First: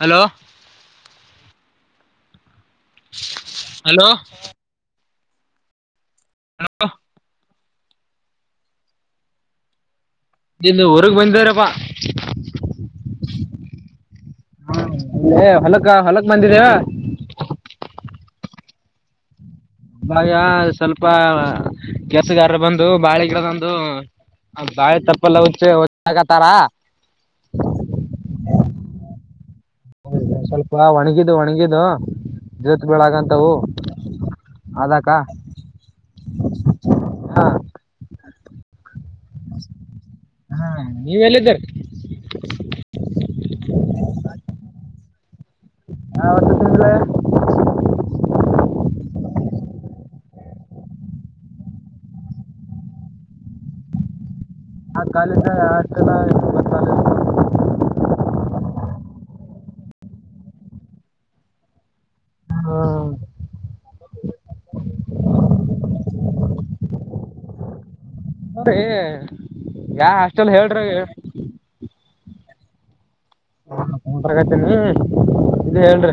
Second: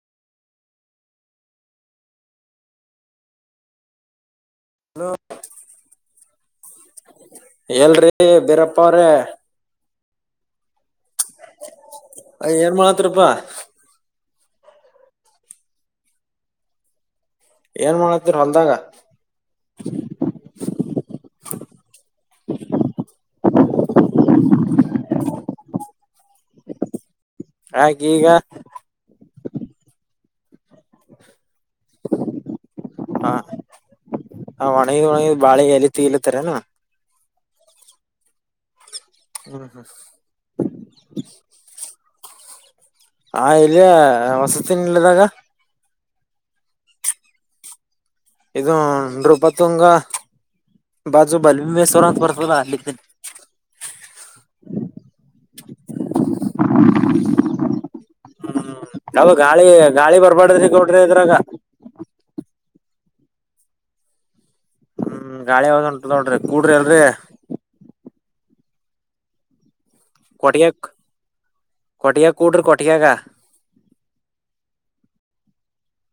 Hello hello hello hello ಎಲ್ರಿ ಬೇರಪ್ಪ್ರ ಇಂದ ಅಯ ಏನ್ ಮಾಡ ಹತ್ರಪ್ಪಾ. ಹ ಅ ಹೊಲಕ್ಕ ಹೊಲಕ್ ಬಂದಿದೆವಾ. ಏನ್ ಮಾಡತ್ತೀರ ಹೊಲದಾಗ. ಇವಾಗ ಸ್ವಲ್ಪ ಕೆಲಸಗಾರರು ಬಂದು ಬಾಳಗರ ಬಂದು. ಬಾಳೆ ತಪ್ಪಲ್ಲ ಹತ್ತೆಕತಾರ. ಯಾಕ ಈಗ ಹೌ ಸ್ವಲ್ಪ ಒಣಗಿದು ಒಣಗಿದು ಜವತ್ ಬೀಳಗಂತವು. ಹ ಒಣಗ ಒಣಗ ಬಾಳೆ ಎಲತಿ ಇಲತ್ತರನಾ. ಹಾ ಹ್ಮ್ ಹ್ಮ್ ಹಾ ನೀವ ಎಲ್ಲಿದ್ದರಿ. ಹ ಇಲ್ಲಿಯ ವಸತಿಿನಲ್ಲಿದಾಗ. ಹದು ತಿನ್ಲ್ಲ. ಇದು ನೃಪತ್ತುಂಗ. ಬಾಜು ಬಲ್ಮಮ ಸರಂತ ಬರ್ತ ಅಲಿ. ಆಾ ಕಾಲಿಂದಷ್ಟಲ್ಲಾಲ. [unintelligible] ಅ ಗಾಳಿ ಗಾಳಿ ಬರ್ಬಾರಡ್ರ ಗೌಡ್ರ ಇದ್ರಾಗ. ಹ್ಮ್ ಗಾಳಿ ಹದ ಉಂಟು ನೋಡ್ರಿ ಕೂಡ್ರಿ ಅಲ್ರಿ. ಅೀ ಯಾ ಹಾಸ್ಟೆಲ್ ಹೇಳ್ರಿ. ಕೊಟ್ಟಿಗೆಗ ಕೂಟರು ಕೊಟ್ಟಿಗೆಗ. ಹರಗತ ನೀ ಇ ಹೇಳ್ರಿ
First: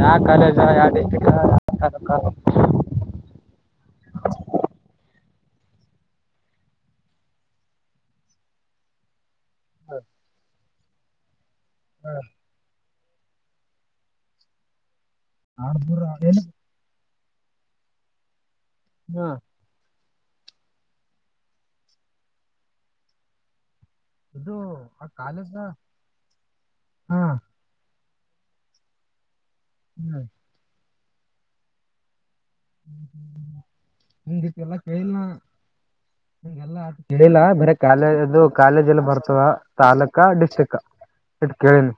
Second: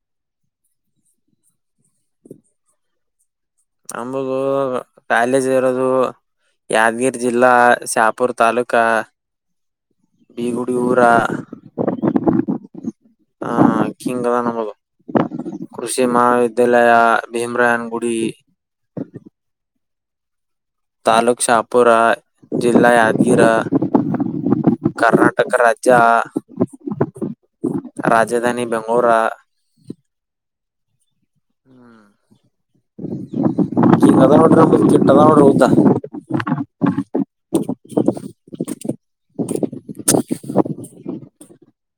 ಯಾವ ಕಾಲೇಜ ಯ ಡಿಸ್ಟ್ರಿಕ್. ಇಕಾರ. ನಗು ಕಾಲೇಜ್ ಇರೋದು. ಯಾದಗಿರಿ ಜಿಲ್ಲಾ ಶಾಪುರ್ ತಾಲೂಕ. ಹಾ ನಡಿ ಯರ ಹ್ಮ ಹ ಹಿಂಗದ ನಗದು ಆಡ್ಬುರ ಕೃಷಿ ಏನ್ ಮಹಾವಿದ್ಯಾಲಯ. ಭೀಮ್ರನ್ ಗುಡಿ. ಹಾ ತಾಲೂಕ್ ಶಾಪುರ ಜಿಲ್ಲಾ ಯಾದಗಿರ. ಇದು ಆ ಕರ್ನಾಟಕ ಕಾಲೇಜ ರಾಜ್ಯ ಹಾ. ರಾಜಧಾನಿ ಬೆಂಗಳೂರು. ಹ್ಮ್ ಹ್ಮ್ ಚಿನ್ನದ ಮಾಡಡ್ರದ ಮಾಡಡ್ರ ಹೌದಾ. ಹೇಳಿಲ್ಲ ಬರ ಕಾಲೇ ಅದು ಕಾಲೇಜ್ ಎಲ್ಲ ಬರ್ತವ ತಾಲೂಕ ಡಿಸ್ಟ್ರಿಕ್ ಇತ್ ಕೇಳಿನಿ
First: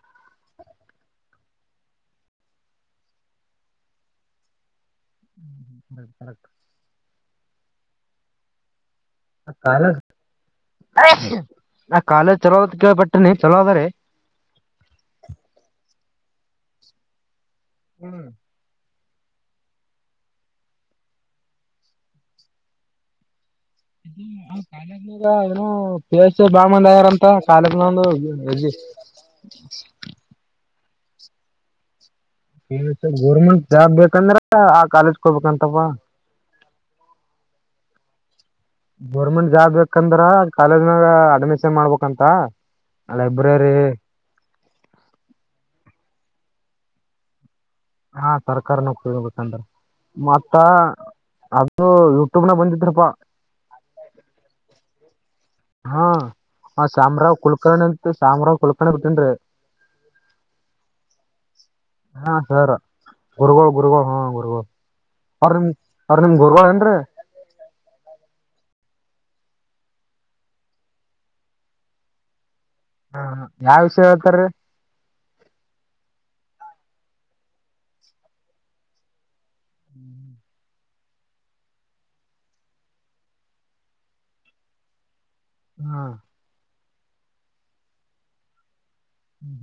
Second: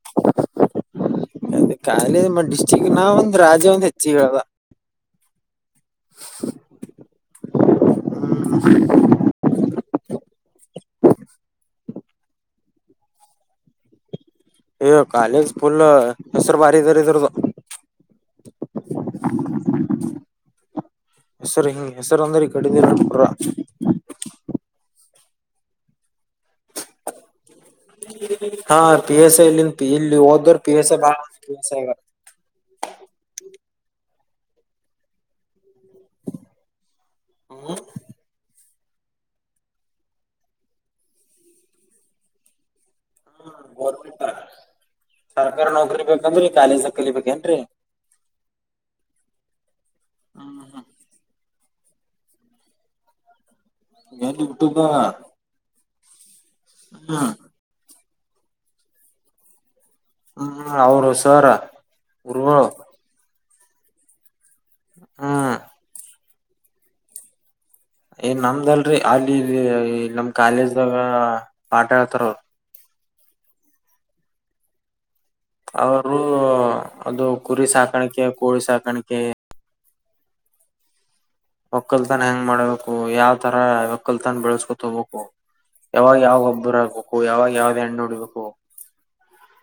ಅ ಕಖಿಲೆ ಡಿಸ್ಟ್ರಿಕ್ ನಾವ ಒಂದ ರಾಜ್ಯ ಒಂದು ಹೆಚ್ಚಿಗಳವ ಹ್ಮ ಹ್ಮ ರ್ ರಕ್ ಹ್ಮ ಹ ಕಾಲ ನಾ ಕಾಲೇಜ್ ಚಲೋದ ಕೇಳಬಟ್ಟನೆಿ ಚಲೋದ ರ ಯ ಕಾಲೇಜ್ ಫುಲ್ ಹೆಸರು ಬಾರಿ ಇದಾರ ಇದ್ರದದು ಹ್ಮ್ ಹೆಸರು ಹಿಂಗ ಹೆಸರು ಅಂದ್ರ ಕಡಿರ್ರಾ ಕಾಲ ವವಸ ಬಾಮಂದ ಯಾರಂತ ಕಾಲದನ ಒಂದು ಹೆಿ ಪಿವ ಬ ಗೋರ್ಮೆಂಟ್ ಜಾಬ್ ಬೇಕಂದ್ರ ಆ ಕಾಲೇಜ್ಗೆ ಹೋಗಬೇಕಂತಪ್ಪ ಹಾ ಗೋರ್ಮೆಂಟ್ ಜಾಬ್ ಬೇಕಂದ್ರ ಕಾಲೇಜನಾಗ ಅಡ್ಮಿಷನ್ ಮಾಡ್ಬೇಕಂತ ಹ್ಮ ಲೈಬ್ರರಿ ಗೋರ್ಮೆಂ ಸರ್ಕಾರಿ ನೌಕರಿ ಬೇಕಂದ್ರಿ ಕಖಾಲಿಜ ಸಕಲಿ ಬೇಕೇನ್ರರಿ ಹಾ ಸರ್ಕಾರಿ ನೌಕರೋಗ ಬೇಕಂದ್ರ ಮತ್ತ ಹ್ಮ್ ಹ್ಮ್ ಇ ಯೂಟ್ಯೂಬ್ನ ಬಂದಿದ್ರಪ್ಪಾ ಎಲ್ಲಿ ಯೂಟ್ಯೂಬ್ ಹಾ ಆ ಹ್ಮ್ ಶಾಮ್ರಾವ್ ಕುಳ್ಕರ್ಣ ಅಂತ ಶಾಮ್ರಾವ್ ಕುಳ್ಕಣ ಬಿಟ್ಟನ್ರಿ ಹ್ಮ್ ಅವರು ಹಸಾರ ಉರ್ ಗುರುಗ ಗುರುಗಳುಳ್ ಹಾ ಗುರ್ಗಳು ಅವ್ರ ಹ್ಮ್ ನಿಮ ಅವ್ರ ನಿಮ ಗುರ್ಗಳ ಏನ್ರೀ ಏನ್ ನಮ್ದಲ್ರರಿ ಅಲ್ಲಿ ನಮ್ ಕಾಲೇಜ್ದಾಗ ಪಾಠ ಹಳ್ತಾರ ಅವರು ಹಾ ಯಾವ್ ವಿಷಯ ಹೇಳ್ತಾರೀ ಅವರು ಅದು ಕುರಿ ಸಾಕಾಣಿಕೆ ಕೋಳಿ ಸಾಕಾಣಿಕೆ ಹ್ಮ್ ಒಕ್ಕಲ್ತಾನ ಹೆಂಗ್ ಮಾಡ್ಬೇಕು ಯಾವ್ ತರ ಒಕ್ಕಲ್ತಾನ ಬೆಳೆಸ್ಕೊತ ಹೋಗ್ಬೇಕು ಹಾ ಯಾವಾಗ ಯಾವ ಒಬ್ಬರ ಆಗ್ಬೇಕು ಯಾವಾಗ ಯಾವ್ದ ಹೆಣ್ಣು ನೋಡಿಬೇಕು ಹ್ಮ್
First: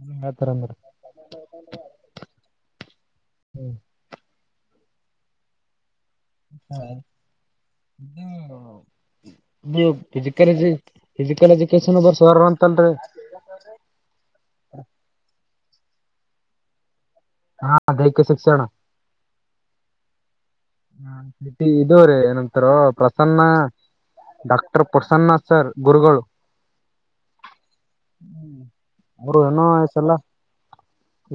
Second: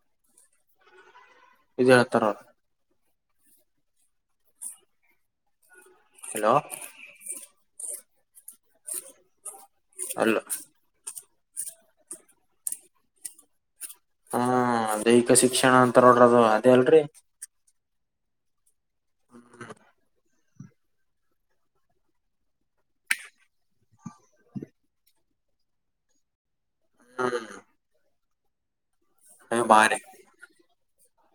ಹ್ಮ್ ಹ ಹ ತರಂತರ ವಿಜಯತ್ತರ ಹ್ಮ್ ಹಲೋ ಹ ಅಲೋ ಬಜಿಕರೆಜ ಫಿಸಿಕಲ್ ಎಜುಕೇಶನ್ ಬರ್ಸರ್ ಅಂತಲ್ರಿ ಹ್ಮ ದೈಹಿಕ ಶಿಕ್ಷಣ ಅಂತ ನೋಡ್ರದು ಅದೇ ಅಲ್ರಿ ಹಾ ದಧೈಿಕ್ಯ ಶಿಕ್ಷಣ ಹಾ ಸಿಟಿ ಇದದು ರೀ ಏನಂತಾರ ಪ್ರಸನ್ನ ಡಾಕ್ಟರ್ ಪ್ರಸನ್ನ ಸರ್ ಗುರುಗಳುಗಳು ಹಟ ಹ ಅವರು ಏನೋಸಲ್ಲ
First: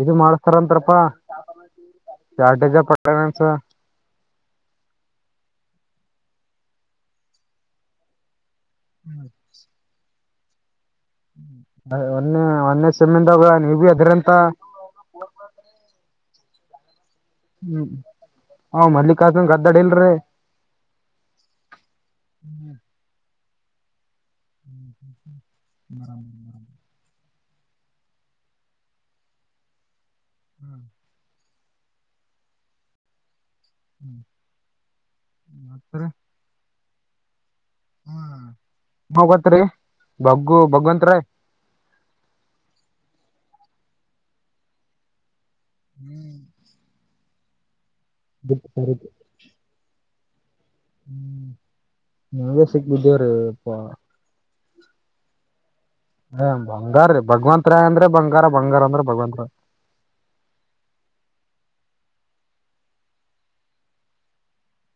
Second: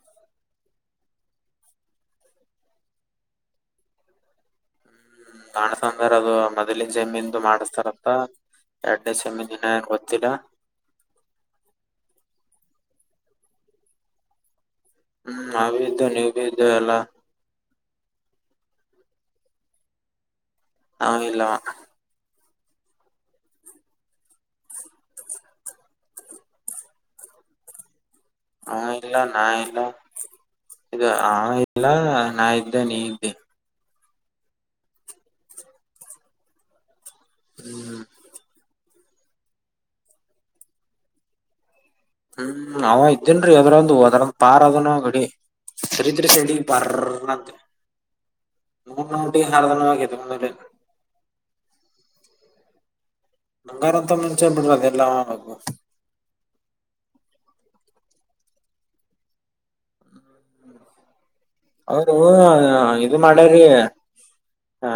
ಇದು ಮಾಡಸ್ತಾರಂತಾರಪಾ ಜಾಡೇಜ ಪಟ್ಟನ್ಸ ಕಾಣಸಂದ್ರ ಅದು ಮೊದಲಿನ ಜಮೀಂದು ಮಾಡಿಸಸ್ತಾರತ್ತ ಎರಡನೇ ಸೆಮಿ ದು ಇನ್ನೂ ಏನೂ ಗೊತ್ತಿಲ್ಲ ಒನ್ನೆ ಒನ್ನೆ ಸಮ್ಮಿಂದಾಗ ನೀವು ಇಬ್ಬರೂ ಇದ್ದರಿ ಅಂತ ಹೂ ನಾವಿದ್ವಿ ನೀವು ಇದ್ದರೆ ಎಲ್ಲಾ ಹ್ಮ್ ಹ್ ಮಲ್ಲಿಕಾರ್ಜುನ್ ಗದ್ದಾಡಿ ಇಲ್ರಿ ಹ ಇಲ್ಲವಾ ಹ್ಮ್ ಹ ಹ ಇಲ್ಲ ನ ಇಲ್ಲ ಇದು ಆ ಇಲ್ಲ ನಾ ಇದ್ದೆ ನೀ ಇದ್ದೆ ಹ್ಮ್ ಮತ್ತೇ ರಿ ಹ್ಮ್ ಹ್ಮ ಹೋಗತ್ರಿ ಬಗ್ಗು ಭಗವತ್ ರೈ ಹ್ಮ್ ಅವ ಇದ್ದೇನ್ ಅದ್ರಂದು ಹೋದ್ರಂದ ಪಾರ್ ಅದನ ಗಡಿ ಸರಿದ್ರೆ ಸಡಿ ಬರ್ ನ ನವುಟ ಹಾರಧಾನವ ಕೆತ ಮ [unintelligible] ಹ್ಮ್ ನಾವೇ ಸಿಗ್ಬ ಬಂಗಾರದ ಮನುಷ್ಯ ಬಿಡ್ರಿ ಹ ಬಂಗಾರ ರೀ ಭಗವಂತತ್ ರಾಯ್ ಅಂದ್ರೆ ಬಂಗಾರ ಬಂಗಾರ ಅಂದ್ರೆ ಭಗವಂತ ರಾಯ್ ಅವರು ಇದು ಮಾಡ್ಯ್ರೀ ಆ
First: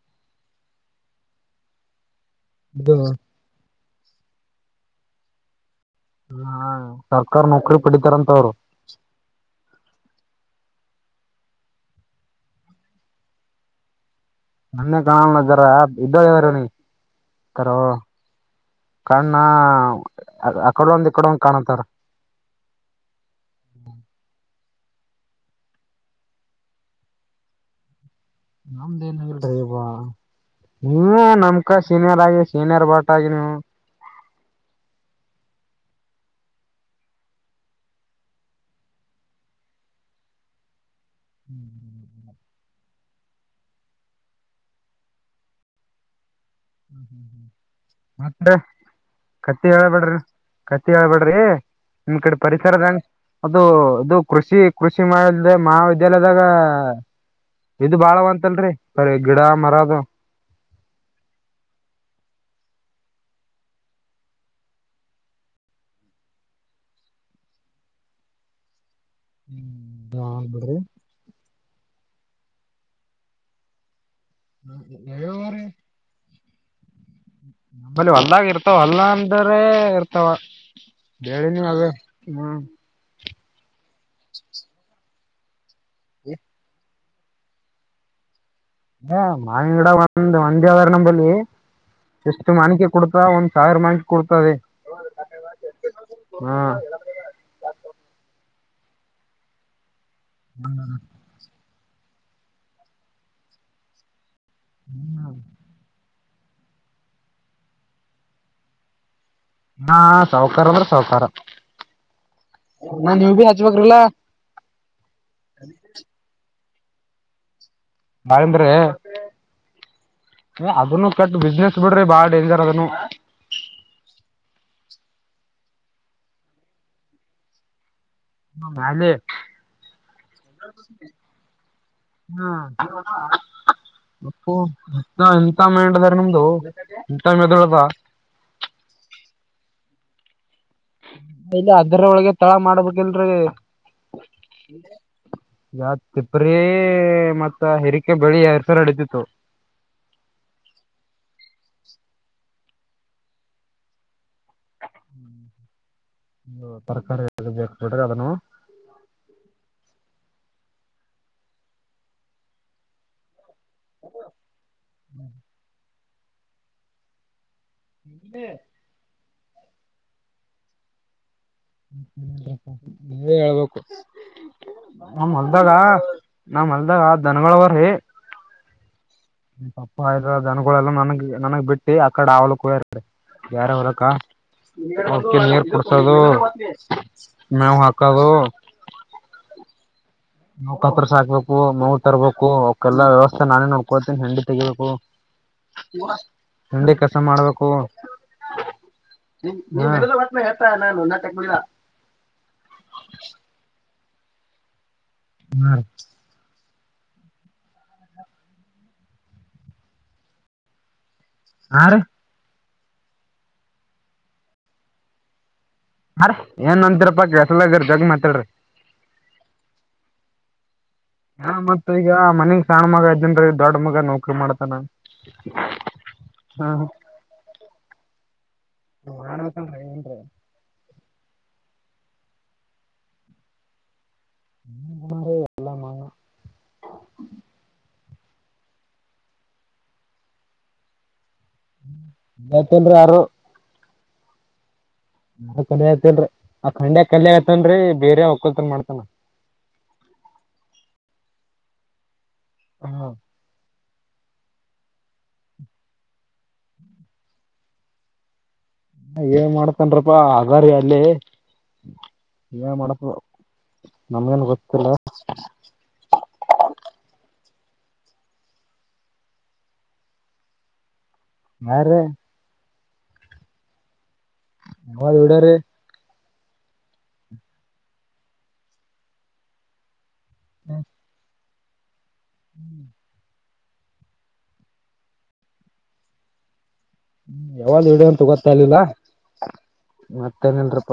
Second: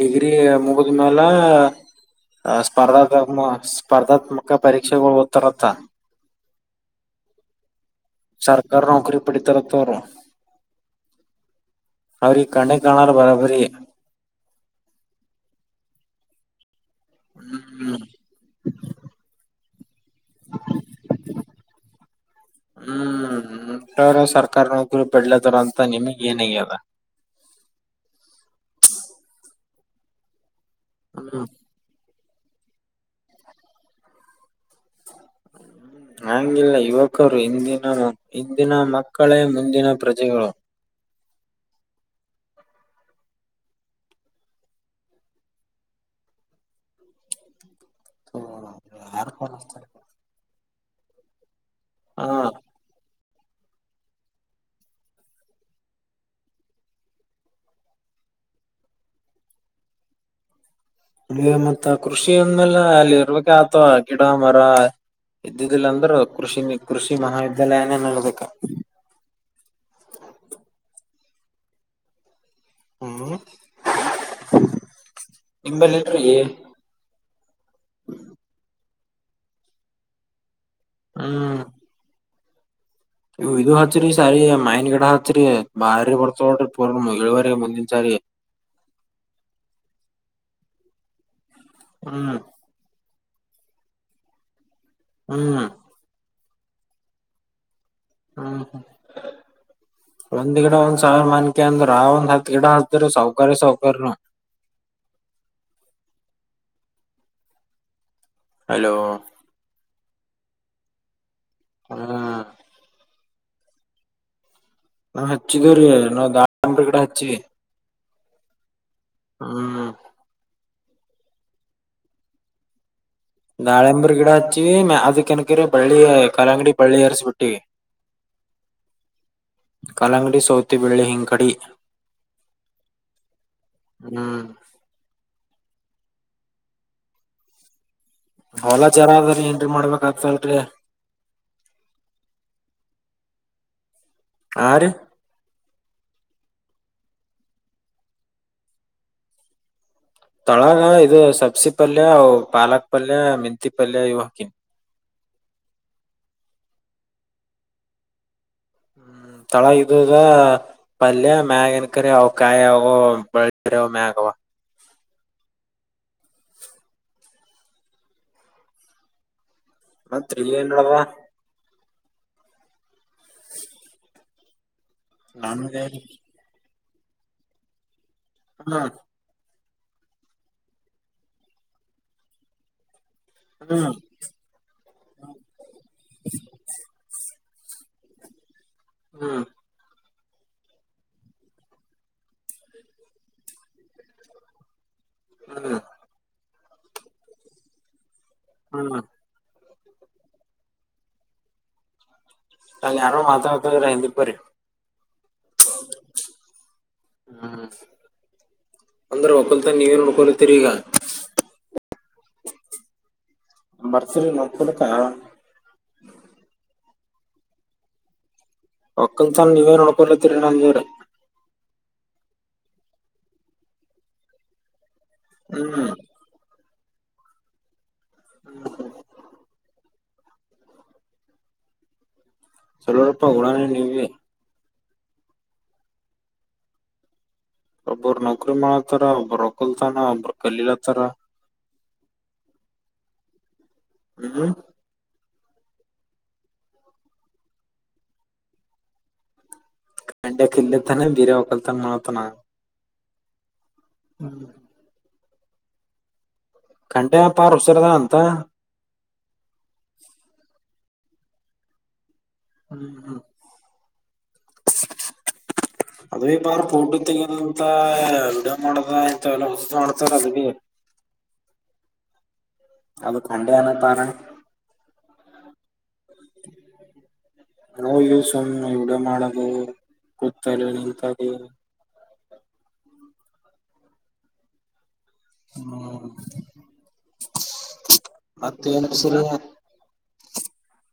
ಡಿಗ್ರಿ ಮುಗಿದ್ ಮೇಾಲ ಇದು ಸ್ಪರ್ಧಾತ್ಮಮ ಸ್ಪರ್ಧಾತ್ಮಕ ಪರೀಕ್ಷೆಗಳು ಓದ್ತಾರತ್ತ ಹ ಸರ್ಕಾರ ನೌಕರಿ ಪಡಿತಾರಂತ ಅವ್ರು ಹೂ ಅಣ್ಣ ಅವರಿಗೆ ಕಣ್ಣಿಗೆ ಕಾಣಲ್ಲ ಬರಬ್ಬರಿ ನನ್ನೇ ಬಾ ಅಂತ ಹೇಳುತ ಇದಾರೆ ಅಕ್ಕರ ಹ್ಮ್ ಕಣ್ಣ ಅಕಡ ಒಂದ್ ಇಕಡ ಒಂದ್ ಕಾಣತಾರ ಹ್ಮ್ ಸರ್ಕಾರಿ ನೌಕರ ಪಡ್ಲ ತರ ಅಂತ ನಿಮಗ ಏನು ಈಗ ನಮ್ಮದು ಎನ್ನಿಲ ಸಾಹೇಬ ನೀವು ಹ್ಮ್ ನಮಗಿಂತ ಸಿನಿರಾಗಿರಿ ಸೀನಿಯರ್ ಬಾಟ ಆಗಿ ನೀವು ನಂಗಿಲ್ಲ ಯುವಕರು ಹಿಂದಿನ ಹಿಂದಿನ ಮಕ್ಕಳೇ ಮುಂದಿನ ಪ್ರಜೆಗಳು ಹ್ಮ್ ಹ್ಮ ಹ್ಮ ಹ್ಮ್ ಹ್ಮ್ ಮತ್ತೆ ಯಾರ್ ಕತ್ತಿ ಕಾಣಿಸ್ತಾರೆ? ಹೇಳಬೇಡ್ರಿ ಕತ್ತಿ ಹೇಳ್ಬೇಡ್ರಿ ನಿಮ್ ಕಡೆ ಹ ಪರಿಸರದಂಗ ಅದು ಇದು ಕೃಷಿ ಕೃಷಿ ಮಾಡ ಮಹಾವಿದ್ಯಾಲಯದಾಗ ಇದು ಬಾಳವಂತಲ್ರಿ ಬರಿ ಗಿಡ ಮರದು ಅ ಮತ್ತ ಕೃಷಿ ಅಂದ್ಮೇಲೆ ಅಲ್ಲಿ ಇರ್ಬೇಕ ಆತವ ಗಿಡ ಮರ ಇದ್ದುದಿಲ್ಲಾಂದ್ರರು ಕೃಷ ಕೃಷಿ ಮಹಾವಿದ್ಯಾಲಯನೇ ನೋಲ್ಬೇಕ ಹ್ಮ್ ಬಾ ಆಗ್ಬಿಡ್ರಿ ಹ್ಮ್ ಹ್ಮ ಅವರ ನಿಂಬಲ್ಲಿ ಇಲ್ರಿ ನಮ್ಮಲ್ಲಿ ಹೊಲ್ಲದಾಗ ಇರ್ತವ ಹೊಲ್ಲ ಅಂದ್ರೆ ಇರ್ತವ ಹೇಳಿ ನೀವ ಆದ ಹ್ಮ್ ನೀ ಇದು ಹಚ್ಚರಿ ಸರಿ ಮೈನ್ ಗಿಡ ಹಚ್ಚರಿ ಬಾರಿ ಬರ್ತವ ಇಳುವರಿ ಮುಂದಿನ ಸಾರಿ ಮಾವನ್ ಗಿಡ ಒಂದ್ ಒಂದರ ನಂಬಲ್ಲಿ ಹ್ಮ್ ಎಷ್ಟು ಮಾವಿನಕಾಯಿ ಕೊಡ್ತ ಒಂದ್ ಸಾವಿರ ಮಾವಿನಕಾಯಿ ಕೊಡುತ್ತವೆ ಹ್ಮ ಹ್ಮ್ ಹ್ಮ್ ಹ ಒಂದ್ ಗಿಡ ಒಂದ್ ಸಾವಿರ ಮಾದೇವ ಕೊಡ್ತಾವೆ ಅಕಂದ್ರ ಆ ಒಂದ ಹತ್ ಗಿಡ ಹತ್ತತಾರ ಸೌಕ್ಯ ಸೌಕಕಾರನು ಹ್ಮ್ ಹಲೋ ಹಾ ಸಾಹಕಾರ ಅಂದ್ರೆ ಸಾಹಕಾರ ಹಾ ನಾ ನೀವ ಭೀ ಹಚ್ಬ್ರಲ್ಲ ನಾವ್ ಹಚ್ಚಿದವ್ರೀ ನಾವವು ದಾಡಂಬ್ರ ಕಡ ಹಚ್ಚಿ ನಂದ್ರೆ ಹ್ಮ್ ಅದನ್ನು ಕಟ್ ಬಿಸ್ನೆಸ್ ಬಿಡ್ರಿ ಬಾಳ ಡೇಂಜರ್ ಅದನ್ನು ದಾಳೆಂಬರಿ ಗಿಡಾಚ್ಚಿ ಅದಕ್ಕೆನಕರ ಬಳ್ಳಿ ಕಲಾಂಗಡಿ ಬಳ್ಳಿ ಎರಿಸಸಿ ಬಿಟ್ಟಿ. ಹಾಲಿ. ಅಲಂಗಡಿ ಸೌತಿ ಬೆಳ್ಳಿ ಹಿಂಕಡಿ. ಹ ಹ್ಮ್ ಅಪ್ಪ ಎಂತ ಮೇ. ನಿಮ್ದುಟೈಮ್ದೊಳದ [inaudible] ಹಲಾ ಜರ ಅದ್ರೀ ಎಂಟ್ರಿ ಮಾಡ್ಬೇಕ ಆಗ್ತರಿ. ಇಲ್ಲ ಅದರ ಒಳಗೆ ತಳ ಮಾಡ್ಬೇಕಲ್ರರಿ. ಹಾ ರೀ ಯ [unintelligible] ತಿಪ್ರೀ ಮತ್ತ ಹಿರಿಕೆ ಬೆಳಿ ಎರ್ಸರ ಅಡತಿತ್ತು. ತೊಳಗ ಇದು ಸಬ್ಸಿ ಪಲ್ಯ ಅವು ಪಾಲಕ್ ಪಲ್ಯ ಮೆಂತಿ ಪಲ್ಯ ಇವು ಹಾಕಿನಿ. ತರಕಾರಿ ಬೇಕೊಟಗ ಅದನು. ಹ್ಮ್ ತಳಗದ ಪಲ್ಯ ಮ್ಯಾಗನ್ ಕರಿ ಅವಕಾಯಿ ಅವ. ಮ್ಯಗವಾ. ಹ್ಮ್ ಹ [inaudible] ಮತ್ರಿಲ್ಲಿ ಏನ್ವಾ. ನೀನೇ ಹೇಳ್ಬೇಕು. ನಮ್ಮ್ ಅಲ್ದಾಗ ನಮ್ದೇನ್ ನಮ್ಮ್ ಅಲ್ದಾಗ ದನಗಳು ಆದರಿ. ಹ್ಮ್ ತಪ್ಪ ಇದ್ರ ಜನಗಳೆಲ್ಲಾ ನನಗ್ ನನಗ್ ಬಿಟ್ಟಿ ಆಕಡೆ ಅವರು ಗೇ.. ಹ್ಮ್ ಯಾರವ್ರಕ್ಕ ಯಾವಾಗ ಕೊಡಿಸುವುದು. ಮವು ಹಾಕಾಗ. ಹ್ಮ್. ನ ಪತ್ರ ಸಾಕ್ಬೇಕು ನೋವು ತರ್ಬೇಕು ಅವಕಲ್ಲಾ ವ್ಯವಸ್ಥೆ ನಾನೇ ನೋಡ್ಕೊಳ್ತೀನಿ ಹೆಂಡಿ ತೆಿಬೇಕು. ಹ್ಮ್ ಮಂಡಿ ಕೆಲಸ ಮಾಡಬೇಕು. ಹ್ಮ. [unintelligible] ಹೇಳ್ತ ನಾನು ನಟಕ್ ಅ ಯಾರೋ ಮಾತಾಡ್ತದರ ಹಿಂದುಕ್ ಬರ್ರಿ. ಹ್ಮ. ಹು ಅಂದರು ಒಳ ತ ನೀವನು ನಡ್ಕೋಲಿ ತಿರಿಗ. ಹಾರಿ. ಬರ್ಸಿಲ್ ಮಕಡಕ್ಕ. ಅರ ಏನ್ ಅಂತರ ಪಾಕ್ ಎಸಲಗರ್ ಜಗ ಮಾತಾಡ್ರಿ. ಒಕ್ಕನ್ಸನ ನೀವೇನ್ ನೋಡ್ಕೊಲತ್ತರಿ ನಂದೂ ಹಾ ಮತ್ತ ಈಗ ಮನಗ್ ಸಣ್ಣ ಮಗ ಅದ್ದನ್ರ ದೊಡ್ಡ ಮಗ ನೌಕ್ರಿ ಮಾಡ್ತಾನ. ಹ್ಮ್ ಹ್ಮ. ಹ ಮಾಡಬೇಕತನ್ ಏನ್ರೀ. [inaudible] ಸ್ವಲ್ಪ ಓಡಾಡ್ದಂಗೆ. [unintelligible] [inaudible] ಎಲ್ಲ ಮಾ ಒಬ್ಬರು ನೌಕರಿ ಮಾಡತಾರ ಒಬ್ಬರು ಹೊಕ್ಕಲ್ತಾನ ಒಬ್ಬ್ರ ಕಲೀಲತ್ತಾರ. ಎತ್ತನ್ ಯಾರು. ಹ್ಮ್. ನಾ ಕಲ್ಯ ಆತಲ್ರರಿ ಆ ಖಂಡ್ಯ ಕಲ್ಯ ಆತನ್ರರಿ ಬೇರೆ ಹೊಕ್ಕಲ್ತನ್ ಮಾಡ್ತಾನ. ಗಂಡ ಕತಾನೆ ಬೀರೆ ಹೊಕಲ್ತಾನೆ ಮಾಡತಾನ. ಹಾ. ಹ್ಮ್. ಕಂಟೆ ಪಾರ ಉಷರದ ಅಂತ. ಏನ್ ಮಾಡತನಪ್ಪಾ ಅಗಾರಿ ಅಲ್ಲಿ ಏನ ಹ್ಮ್ ಮಾಡತ್. ಹ್ಮ್ ನಮ್ಗೇನ್ ಗೊತ್ತಿಲ್ಲ. ಅಡ ಮಾಡದ ಎಲ್ಲ ಮಾಡ್ತಾರ ಅದ್ ಬಿ [unintelligible] ಯಾರ್ರೀ ಅದು ಕಂಡ ನ ತರ ನ ಎವಡಾರೆ [unintelligible] ನೋ ಯೂಸ ಒಣ ಇವಡ ಮಾಡದು [unintelligible] ಕೂತಲ್ಲ ನಿಂತಾರೆ [unintelligible] ಹ್ಮ್ ಹ್ಮ್ ಹ್ಮ ಯಾವಾಗ ಇಡಂತ ಗೊತ್ತಾ ಇಲಿಲ್ಲ ಮತ್ತೇನ್ ಸರಿ ಮತ್ತೇನನ್ರಪ್ಪ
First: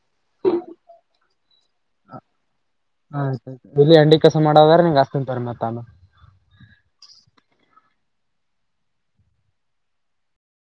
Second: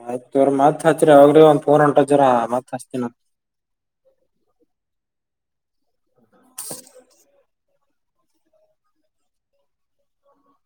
ಮಯ್ತ್ [unintelligible] ಅವ್ರ ಮತ್ ಹತ್ರಿ ಅವಗ ಒ ಫೋನ್ ಹೊಂಟದರ ಮತ್ ಹಚ್ತೀನ. ಆಯ್ತ ಆಯ್ತು ಇಲ್ಲಿ ಹಂಡಿ ಕಸ ಮಾಡದ್ರೆ ನಿಂಗ್ ಅಸ್ತಂತರ್ ಮತ್ತ ಅಲ್ಲ [unintelligible]